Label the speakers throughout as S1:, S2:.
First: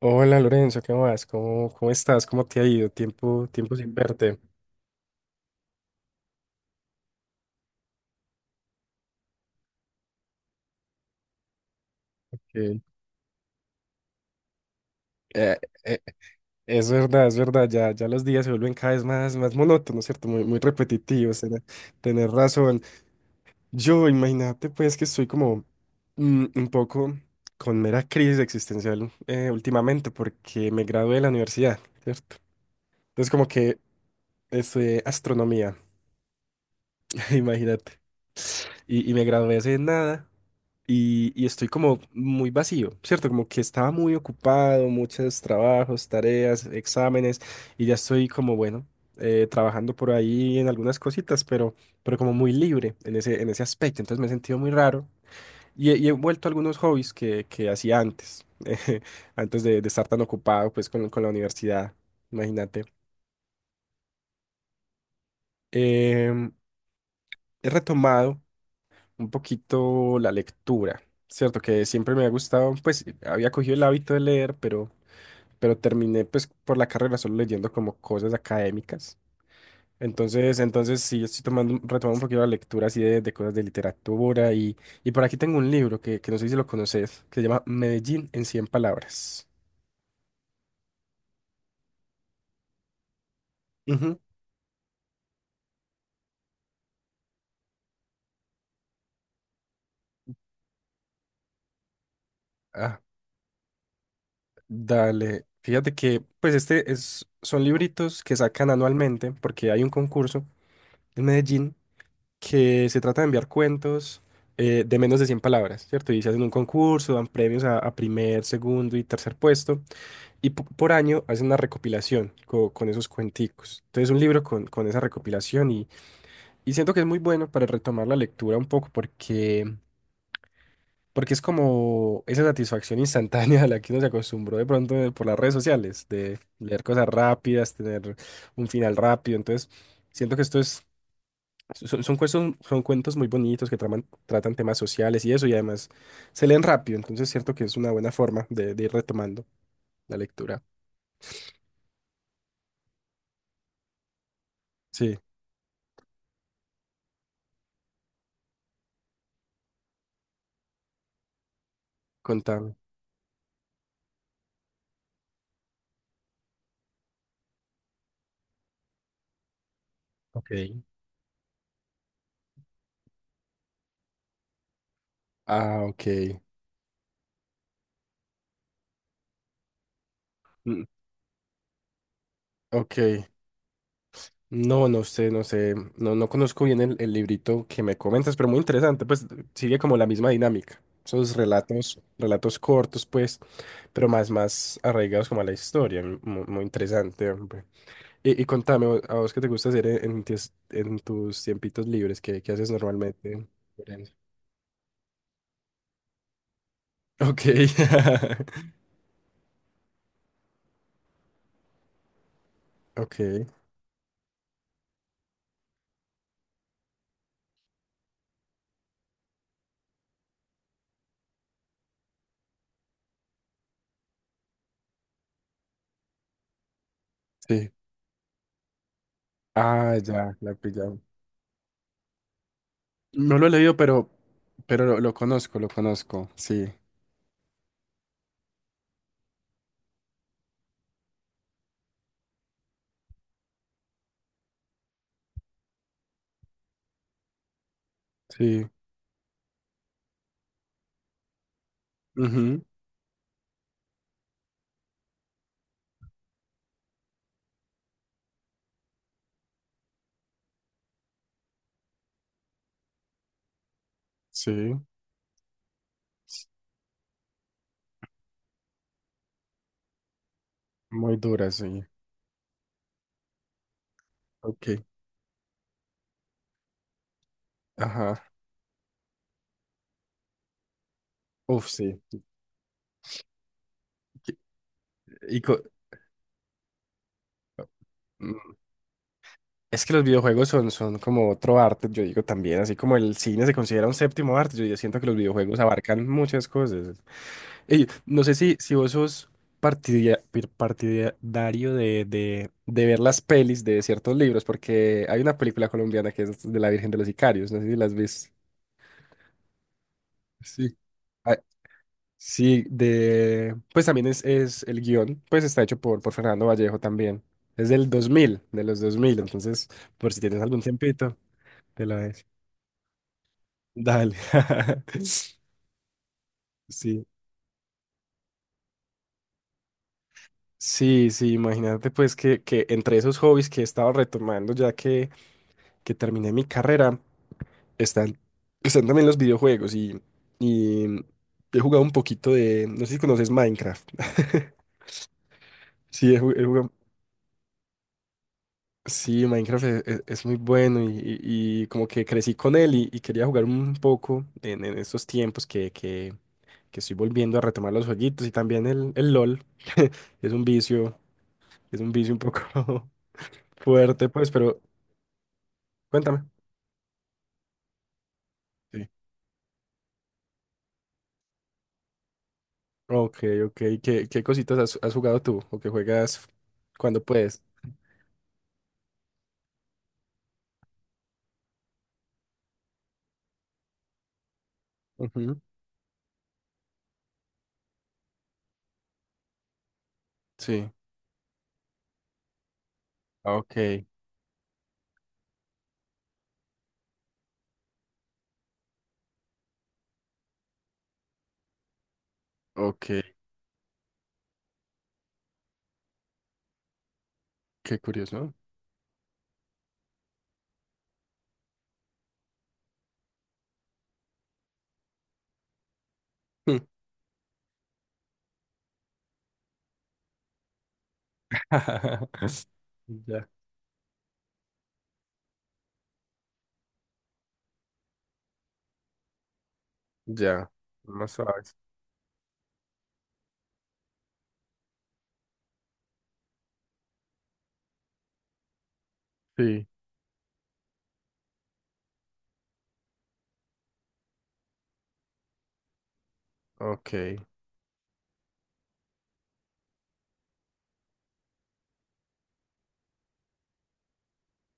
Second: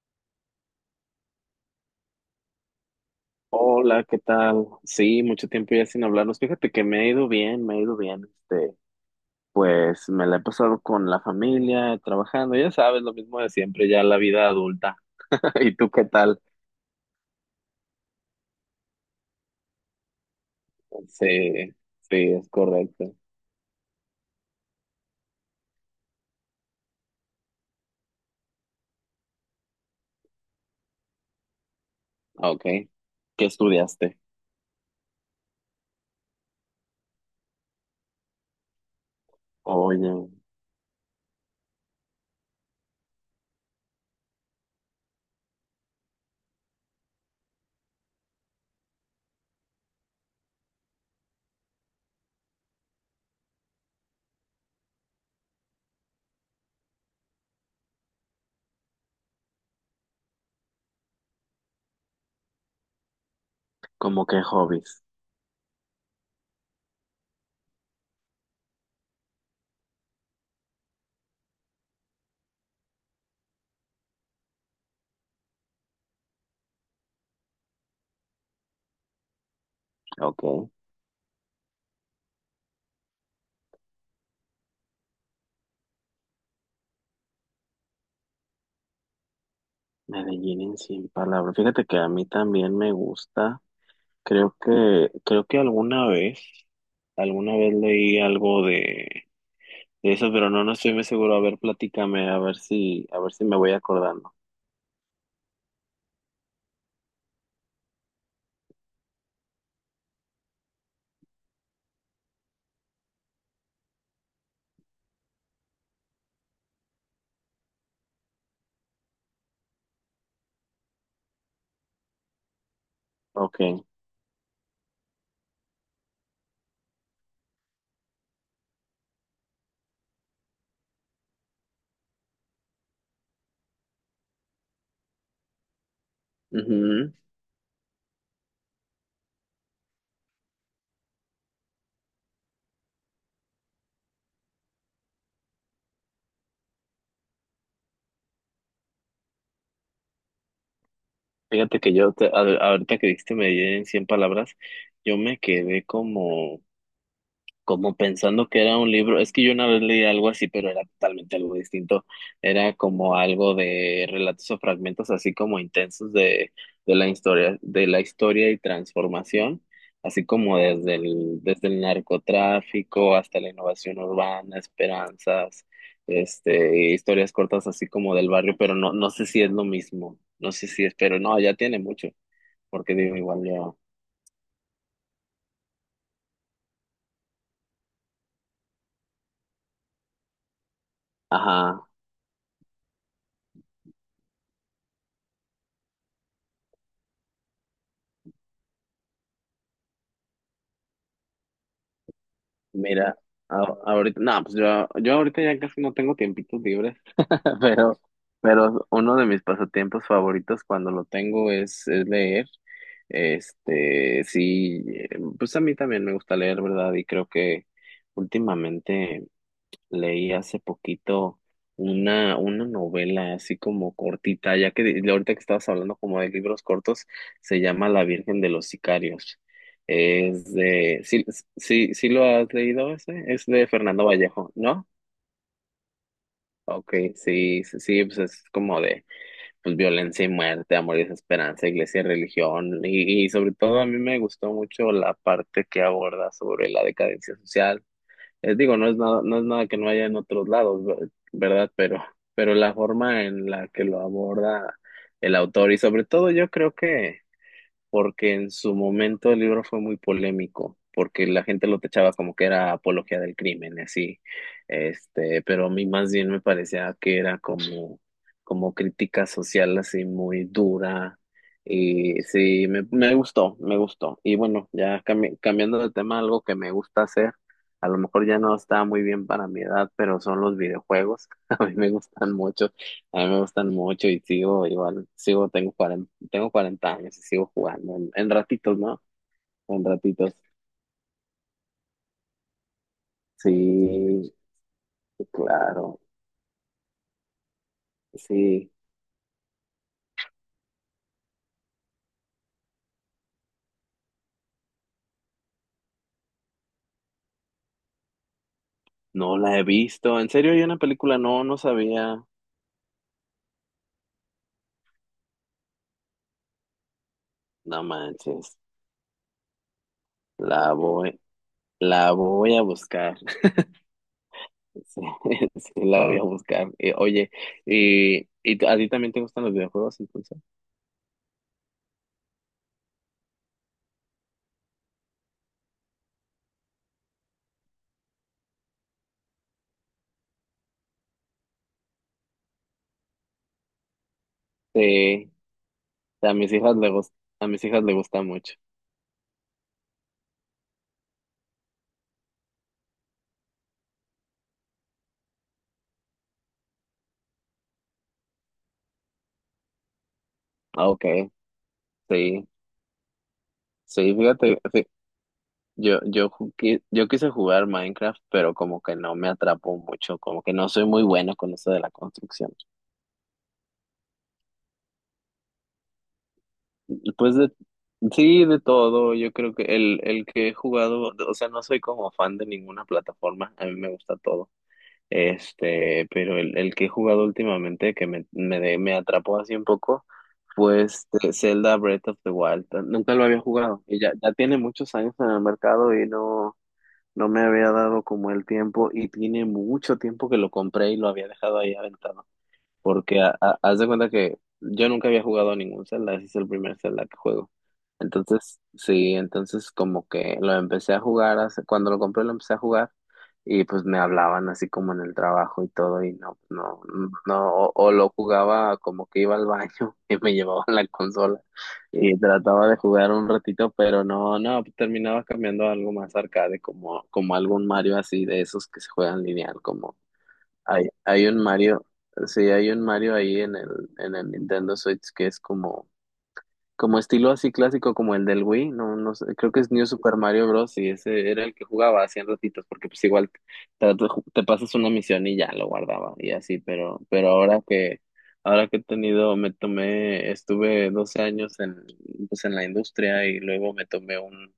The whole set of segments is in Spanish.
S1: Hola Lorenzo, ¿qué más? ¿Cómo estás? ¿Cómo te ha ido? Tiempo sin
S2: Hola, ¿qué
S1: verte.
S2: tal? Sí, mucho tiempo ya sin hablarnos. Fíjate que me ha ido bien, me ha ido bien. Este, pues me la he pasado con la familia, trabajando, ya
S1: Eh,
S2: sabes, lo mismo de siempre, ya la vida adulta.
S1: Eh,
S2: ¿Y tú
S1: eh,
S2: qué tal?
S1: es verdad, ya los días se vuelven cada vez más monótonos, ¿cierto? Muy repetitivos,
S2: Sí, sí,
S1: tener,
S2: es
S1: razón.
S2: correcto.
S1: Yo, imagínate pues que estoy como un poco con mera crisis existencial últimamente porque me gradué de la universidad, ¿cierto?
S2: Ah, ok.
S1: Entonces
S2: ¿Qué
S1: como que
S2: estudiaste?
S1: estudié astronomía, imagínate, y me gradué hace
S2: Oye,
S1: nada. Y estoy como muy vacío, ¿cierto? Como que estaba muy ocupado, muchos trabajos, tareas, exámenes, y ya estoy como, bueno, trabajando por ahí en algunas cositas, pero como muy libre en ese aspecto. Entonces me he sentido muy raro y, he vuelto a algunos hobbies que hacía antes, antes de estar tan ocupado pues con la universidad, imagínate.
S2: ¿cómo qué hobbies?
S1: Em, he retomado un poquito la lectura. Cierto que siempre me ha gustado, pues había cogido el hábito de leer, pero terminé pues por la carrera solo leyendo como cosas académicas. Entonces,
S2: Ok.
S1: entonces sí, estoy tomando, retomando un poquito la lectura así de cosas de literatura y por aquí tengo un libro que no sé si lo conoces, que se llama Medellín en cien palabras.
S2: Medellín en 100 palabras. Fíjate que a mí también me gusta.
S1: Ujú.
S2: Creo que alguna vez leí algo de eso, pero no, no estoy muy seguro. A ver, platícame,
S1: Ah,
S2: a ver si me voy acordando.
S1: dale. Fíjate que, pues este es, son libritos que sacan anualmente porque hay un concurso en Medellín que se trata de enviar cuentos de menos de 100 palabras, ¿cierto? Y se hacen un concurso, dan premios a primer, segundo y tercer puesto. Y por año hace una recopilación con esos
S2: Ok.
S1: cuenticos. Entonces, un libro con esa recopilación y siento que es muy bueno para retomar la lectura un poco porque, porque es como esa satisfacción instantánea a la que uno se acostumbró de pronto por las redes sociales, de leer cosas
S2: Ujú.
S1: rápidas, tener un final rápido. Entonces, siento que esto es, son cuentos muy bonitos que tratan temas sociales y eso y además se leen rápido. Entonces, siento que es una buena forma de ir retomando la lectura.
S2: Fíjate que ahorita que dijiste medir en 100 palabras, yo
S1: Sí,
S2: me quedé como pensando que era un libro, es que yo una vez leí algo así, pero era totalmente algo distinto, era
S1: contame.
S2: como algo de relatos o fragmentos así como intensos de la historia y transformación, así
S1: Ok.
S2: como desde el narcotráfico hasta la innovación urbana, esperanzas,
S1: Ah, ok.
S2: historias cortas así como del barrio, pero no, no sé si es lo mismo, no sé
S1: Mm.
S2: si es, pero no, ya tiene mucho, porque digo,
S1: Ok.
S2: igual ya
S1: No, no sé, no sé. No, no conozco bien el librito que me comentas, pero muy interesante. Pues sigue como la misma dinámica. Esos
S2: ajá.
S1: relatos, relatos cortos, pues, pero más, más arraigados como a la historia. Muy interesante, hombre. Y contame, a vos qué te gusta hacer en en tus tiempitos libres? ¿Qué, qué haces
S2: Mira,
S1: normalmente? ¿Lorenzo?
S2: ahorita, no, pues yo ahorita ya casi no tengo tiempitos libres,
S1: Ok.
S2: pero, pero uno de mis pasatiempos favoritos cuando lo tengo es leer.
S1: Ok.
S2: Este, sí, eh, pues a mí también me gusta leer, ¿verdad? Y creo que últimamente leí hace poquito una novela así como cortita, ya que ahorita que estabas hablando como de libros cortos, se
S1: Sí.
S2: llama La Virgen de los Sicarios.
S1: Ah, ya,
S2: Es
S1: la pillamos.
S2: de, sí, sí, sí lo has leído ese,
S1: No lo
S2: es
S1: he
S2: de
S1: leído,
S2: Fernando Vallejo,
S1: pero
S2: ¿no?
S1: lo conozco, lo conozco. Sí,
S2: Ok, sí, sí, sí, pues es como de pues, violencia y muerte, amor y desesperanza, iglesia y religión, y sobre todo a mí me gustó mucho la parte que aborda sobre la decadencia social
S1: sí.
S2: digo, no es nada, no es nada que no haya en otros lados, ¿verdad? Pero
S1: Ujú.
S2: la forma en la que lo aborda el autor y sobre todo yo creo que porque en su momento el libro fue muy polémico, porque la gente lo techaba como que era apología del crimen y así,
S1: Sí.
S2: pero a mí más bien me parecía que era como, como crítica social así muy
S1: Muy
S2: dura,
S1: dura, sí.
S2: y sí, me gustó, me gustó. Y
S1: Ok.
S2: bueno, ya cambiando de tema, algo que me gusta hacer, a lo
S1: Ajá.
S2: mejor ya no está muy bien para mi edad, pero son los videojuegos. A
S1: Uf,
S2: mí me
S1: sí.
S2: gustan mucho. A mí me gustan mucho y
S1: Qui-
S2: sigo igual,
S1: Y,
S2: sigo,
S1: co-
S2: tengo 40 años y sigo jugando en
S1: mm,
S2: ratitos, ¿no?
S1: es
S2: En
S1: que los
S2: ratitos.
S1: videojuegos son, son como otro arte, yo digo también, así como el cine se considera un
S2: Sí,
S1: séptimo arte, yo siento que los videojuegos
S2: claro,
S1: abarcan muchas cosas. Y no sé si,
S2: sí.
S1: si vos sos partidario de, de ver las pelis de ciertos libros, porque hay una película colombiana que es de La Virgen de los Sicarios, no sé si las viste.
S2: No la he visto. En serio, hay
S1: Sí.
S2: una película,
S1: Ah,
S2: no, no sabía.
S1: sí, de... Pues también es el guión, pues está hecho por Fernando Vallejo también. Es
S2: No
S1: del 2000,
S2: manches.
S1: de los 2000, entonces por si tienes algún
S2: La
S1: tiempito,
S2: voy,
S1: te la
S2: la
S1: ves.
S2: voy a buscar.
S1: Dale.
S2: Sí, sí, la voy a wow buscar.
S1: Sí,
S2: Oye, y, a ti también te gustan los videojuegos, entonces.
S1: sí, sí, imagínate pues que entre esos hobbies que he estado retomando ya que terminé mi carrera, están, están también los videojuegos y he jugado un poquito de, no sé si conoces Minecraft.
S2: Sí,
S1: Sí,
S2: a
S1: he
S2: mis
S1: jugado.
S2: hijas le gust- a mis hijas le gusta mucho.
S1: Sí, Minecraft es muy bueno y, y como que crecí con él y quería jugar un poco en estos tiempos que estoy volviendo a retomar los jueguitos y también el LOL. Es un
S2: Ah,
S1: vicio,
S2: okay,
S1: es un vicio un poco
S2: sí.
S1: fuerte,
S2: Sí,
S1: pues,
S2: fíjate,
S1: pero cuéntame.
S2: Yo quise jugar Minecraft, pero como
S1: Sí.
S2: que no me atrapó mucho, como que no soy muy bueno con eso de la construcción.
S1: Ok, ok. ¿Qué, qué cositas has, has jugado tú o que juegas cuando
S2: Pues
S1: puedes?
S2: de, sí, de todo, yo creo que el que he jugado, o sea, no soy como fan de ninguna plataforma, a mí me gusta todo.
S1: Ujú.
S2: Pero el que he jugado últimamente que me, me atrapó así un poco
S1: Sí.
S2: fue este Zelda Breath of the Wild. Nunca lo había jugado
S1: Ok,
S2: y ya, ya tiene muchos años en el mercado y no. No me había dado como el tiempo y tiene mucho tiempo que lo compré y lo había dejado ahí aventado.
S1: ok.
S2: Porque haz de cuenta que yo nunca había jugado a ningún Zelda, ese es el primer Zelda que juego.
S1: Qué curioso.
S2: Entonces, sí, entonces como que lo empecé a jugar, cuando lo compré lo empecé a jugar y pues me hablaban así como en el trabajo y todo y no,
S1: Hmm.
S2: no, no, o lo jugaba como que iba al baño y me llevaban la consola y trataba de jugar
S1: Ya.
S2: un ratito, pero no, no, terminaba cambiando a algo más arcade, como, como algún Mario así de esos que se juegan lineal,
S1: Ya.
S2: hay,
S1: No
S2: hay un
S1: sabes.
S2: Mario, sí, hay un Mario ahí en el Nintendo Switch que es como, como estilo así clásico como el del Wii, no, no sé, creo que
S1: Sí,
S2: es New Super Mario Bros. Y ese era el que jugaba hacían ratitos, porque pues igual te, te pasas una misión y ya lo guardaba y así,
S1: ok.
S2: pero ahora que he tenido, me tomé, estuve 12 años en, pues en la industria y luego me tomé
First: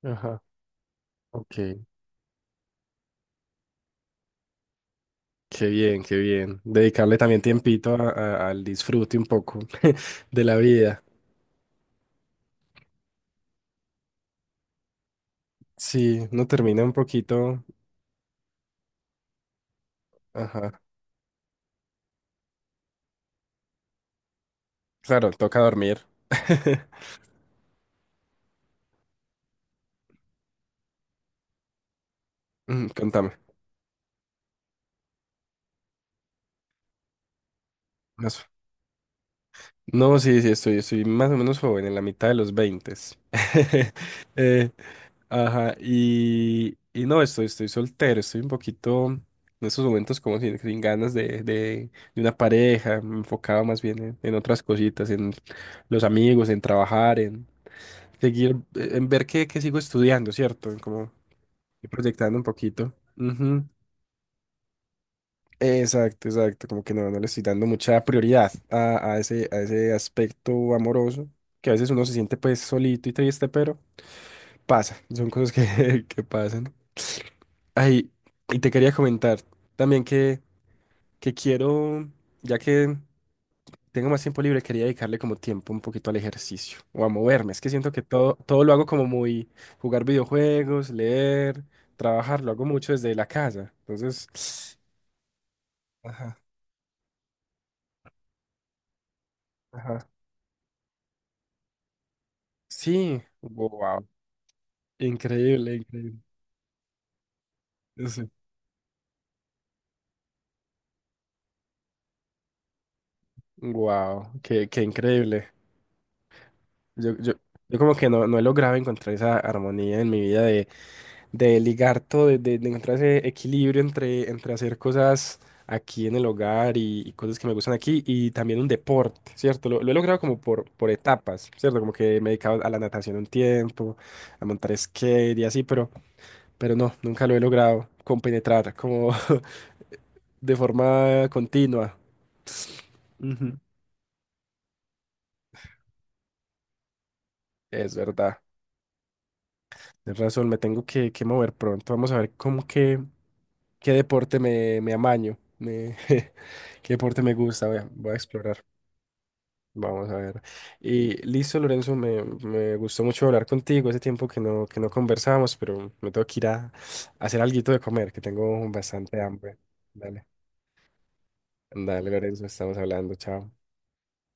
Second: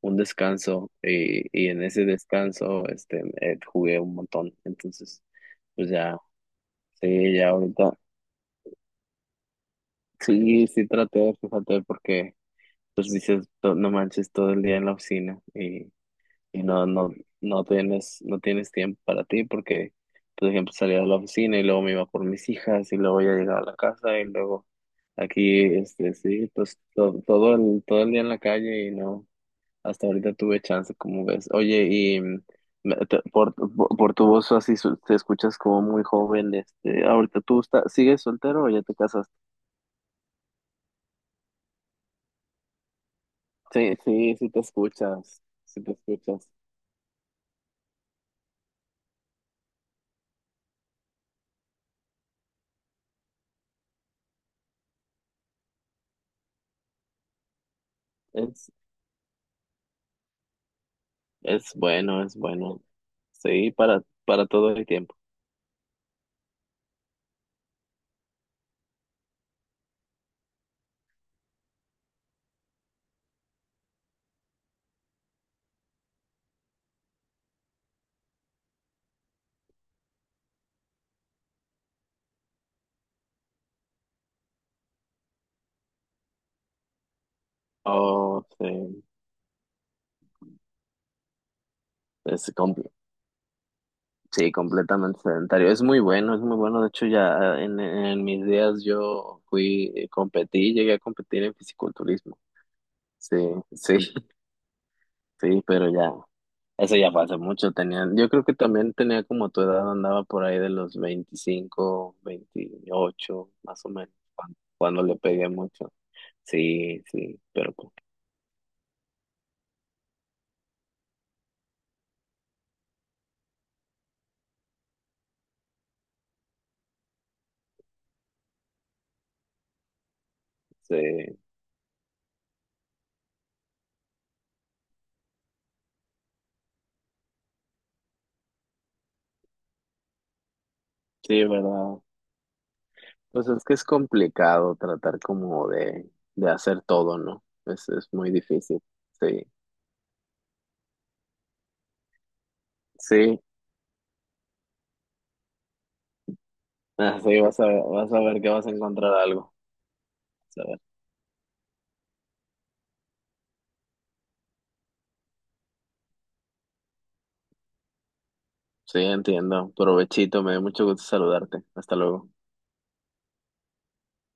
S2: un
S1: Ajá.
S2: descanso
S1: Ok,
S2: y en ese descanso jugué un montón entonces
S1: qué
S2: pues
S1: bien, qué
S2: ya
S1: bien. Dedicarle
S2: sí,
S1: también
S2: ya ahorita.
S1: tiempito al disfrute un poco de la
S2: Sí, sí
S1: vida.
S2: traté, de fíjate, porque pues dices, "No no manches todo el día en la oficina
S1: Sí, no
S2: y
S1: termina
S2: no,
S1: un
S2: no,
S1: poquito.
S2: no tienes, no tienes tiempo para ti porque, por ejemplo,
S1: Ajá.
S2: salía de la oficina y luego me iba por mis hijas y luego ya llegaba a la casa y luego
S1: Claro, toca
S2: aquí,
S1: dormir.
S2: sí, pues todo, todo el día en la calle y no, hasta ahorita tuve chance, como ves. Oye,
S1: Mm, contame.
S2: por tu voz así te escuchas como muy joven, ahorita tú estás, ¿sigues
S1: Más-
S2: soltero o ya te casaste?
S1: No, sí, sí, estoy, estoy más o menos joven, en la mitad de los 20.
S2: Sí, sí, sí te escuchas,
S1: Ajá,
S2: sí te escuchas.
S1: y no, estoy, estoy soltero, estoy un poquito en estos momentos como sin, sin ganas de, de una pareja, me enfocaba más bien en otras cositas, en los amigos, en trabajar, en seguir,
S2: Es,
S1: en ver que sigo estudiando, ¿cierto? En como
S2: es
S1: ir
S2: bueno,
S1: proyectando
S2: es
S1: un
S2: bueno.
S1: poquito. Ujú.
S2: Sí, para todo el tiempo.
S1: Exacto, exacto, como que no, no le estoy dando mucha prioridad a ese aspecto amoroso, que a veces uno se siente pues solito y triste, pero pasa, son cosas que, que pasan. Ay, y te quería comentar también que quiero, ya que tengo más tiempo libre, quería dedicarle como tiempo un poquito al ejercicio o a moverme. Es que siento que todo,
S2: Oh,
S1: todo lo hago
S2: sí,
S1: como muy jugar videojuegos, leer, trabajar,
S2: es
S1: lo hago
S2: comple-
S1: mucho desde la casa.
S2: sí,
S1: Entonces,
S2: completamente sedentario. Es muy bueno,
S1: ajá,
S2: es muy bueno. De hecho, ya en mis días yo fui,
S1: ajá.
S2: competí, llegué a competir en fisiculturismo.
S1: Sí,
S2: Sí, sí,
S1: wow.
S2: sí,
S1: Increíble,
S2: pero ya,
S1: increíble.
S2: eso ya fue hace mucho. Tenía, yo
S1: Sí.
S2: creo que también tenía como tu edad, andaba por ahí de los 25, 28, más o menos,
S1: Wow,
S2: cuando,
S1: qué, qué
S2: cuando le
S1: increíble.
S2: pegué mucho. Sí,
S1: Yo, yo,
S2: sí, pero
S1: yo
S2: pues,
S1: como que no, no he logrado encontrar esa armonía en mi vida de ligar todo, de, de encontrar ese equilibrio entre, entre hacer cosas aquí en el hogar y cosas que me gustan aquí y también un deporte, ¿cierto? Lo he logrado como por
S2: sí,
S1: etapas, ¿cierto? Como que me he dedicado a la natación un tiempo, a montar skate y así, pero no, nunca lo he logrado compenetrar como de forma
S2: sí,
S1: continua.
S2: verdad. Pues
S1: Ujú.
S2: es que es complicado tratar como de hacer todo, ¿no?
S1: Es
S2: Es muy
S1: verdad,
S2: difícil. Sí,
S1: es razón, me tengo que mover pronto. Vamos a ver cómo que
S2: sí,
S1: ¿qué deporte me, me amaño? ¿Qué deporte
S2: ah,
S1: me
S2: sí, vas
S1: gusta?
S2: a,
S1: Voy a,
S2: vas
S1: voy a
S2: a ver que
S1: explorar.
S2: vas a encontrar algo.
S1: Vamos a ver.
S2: Vas a ver.
S1: Y listo, Lorenzo, me gustó mucho hablar contigo. Hace tiempo que no conversábamos, pero me tengo que ir a hacer alguito de comer, que tengo
S2: Sí,
S1: bastante hambre.
S2: entiendo.
S1: Dale,
S2: Provechito, me dio mucho gusto saludarte. Hasta
S1: dale,
S2: luego.
S1: Lorenzo, estamos hablando. Chao.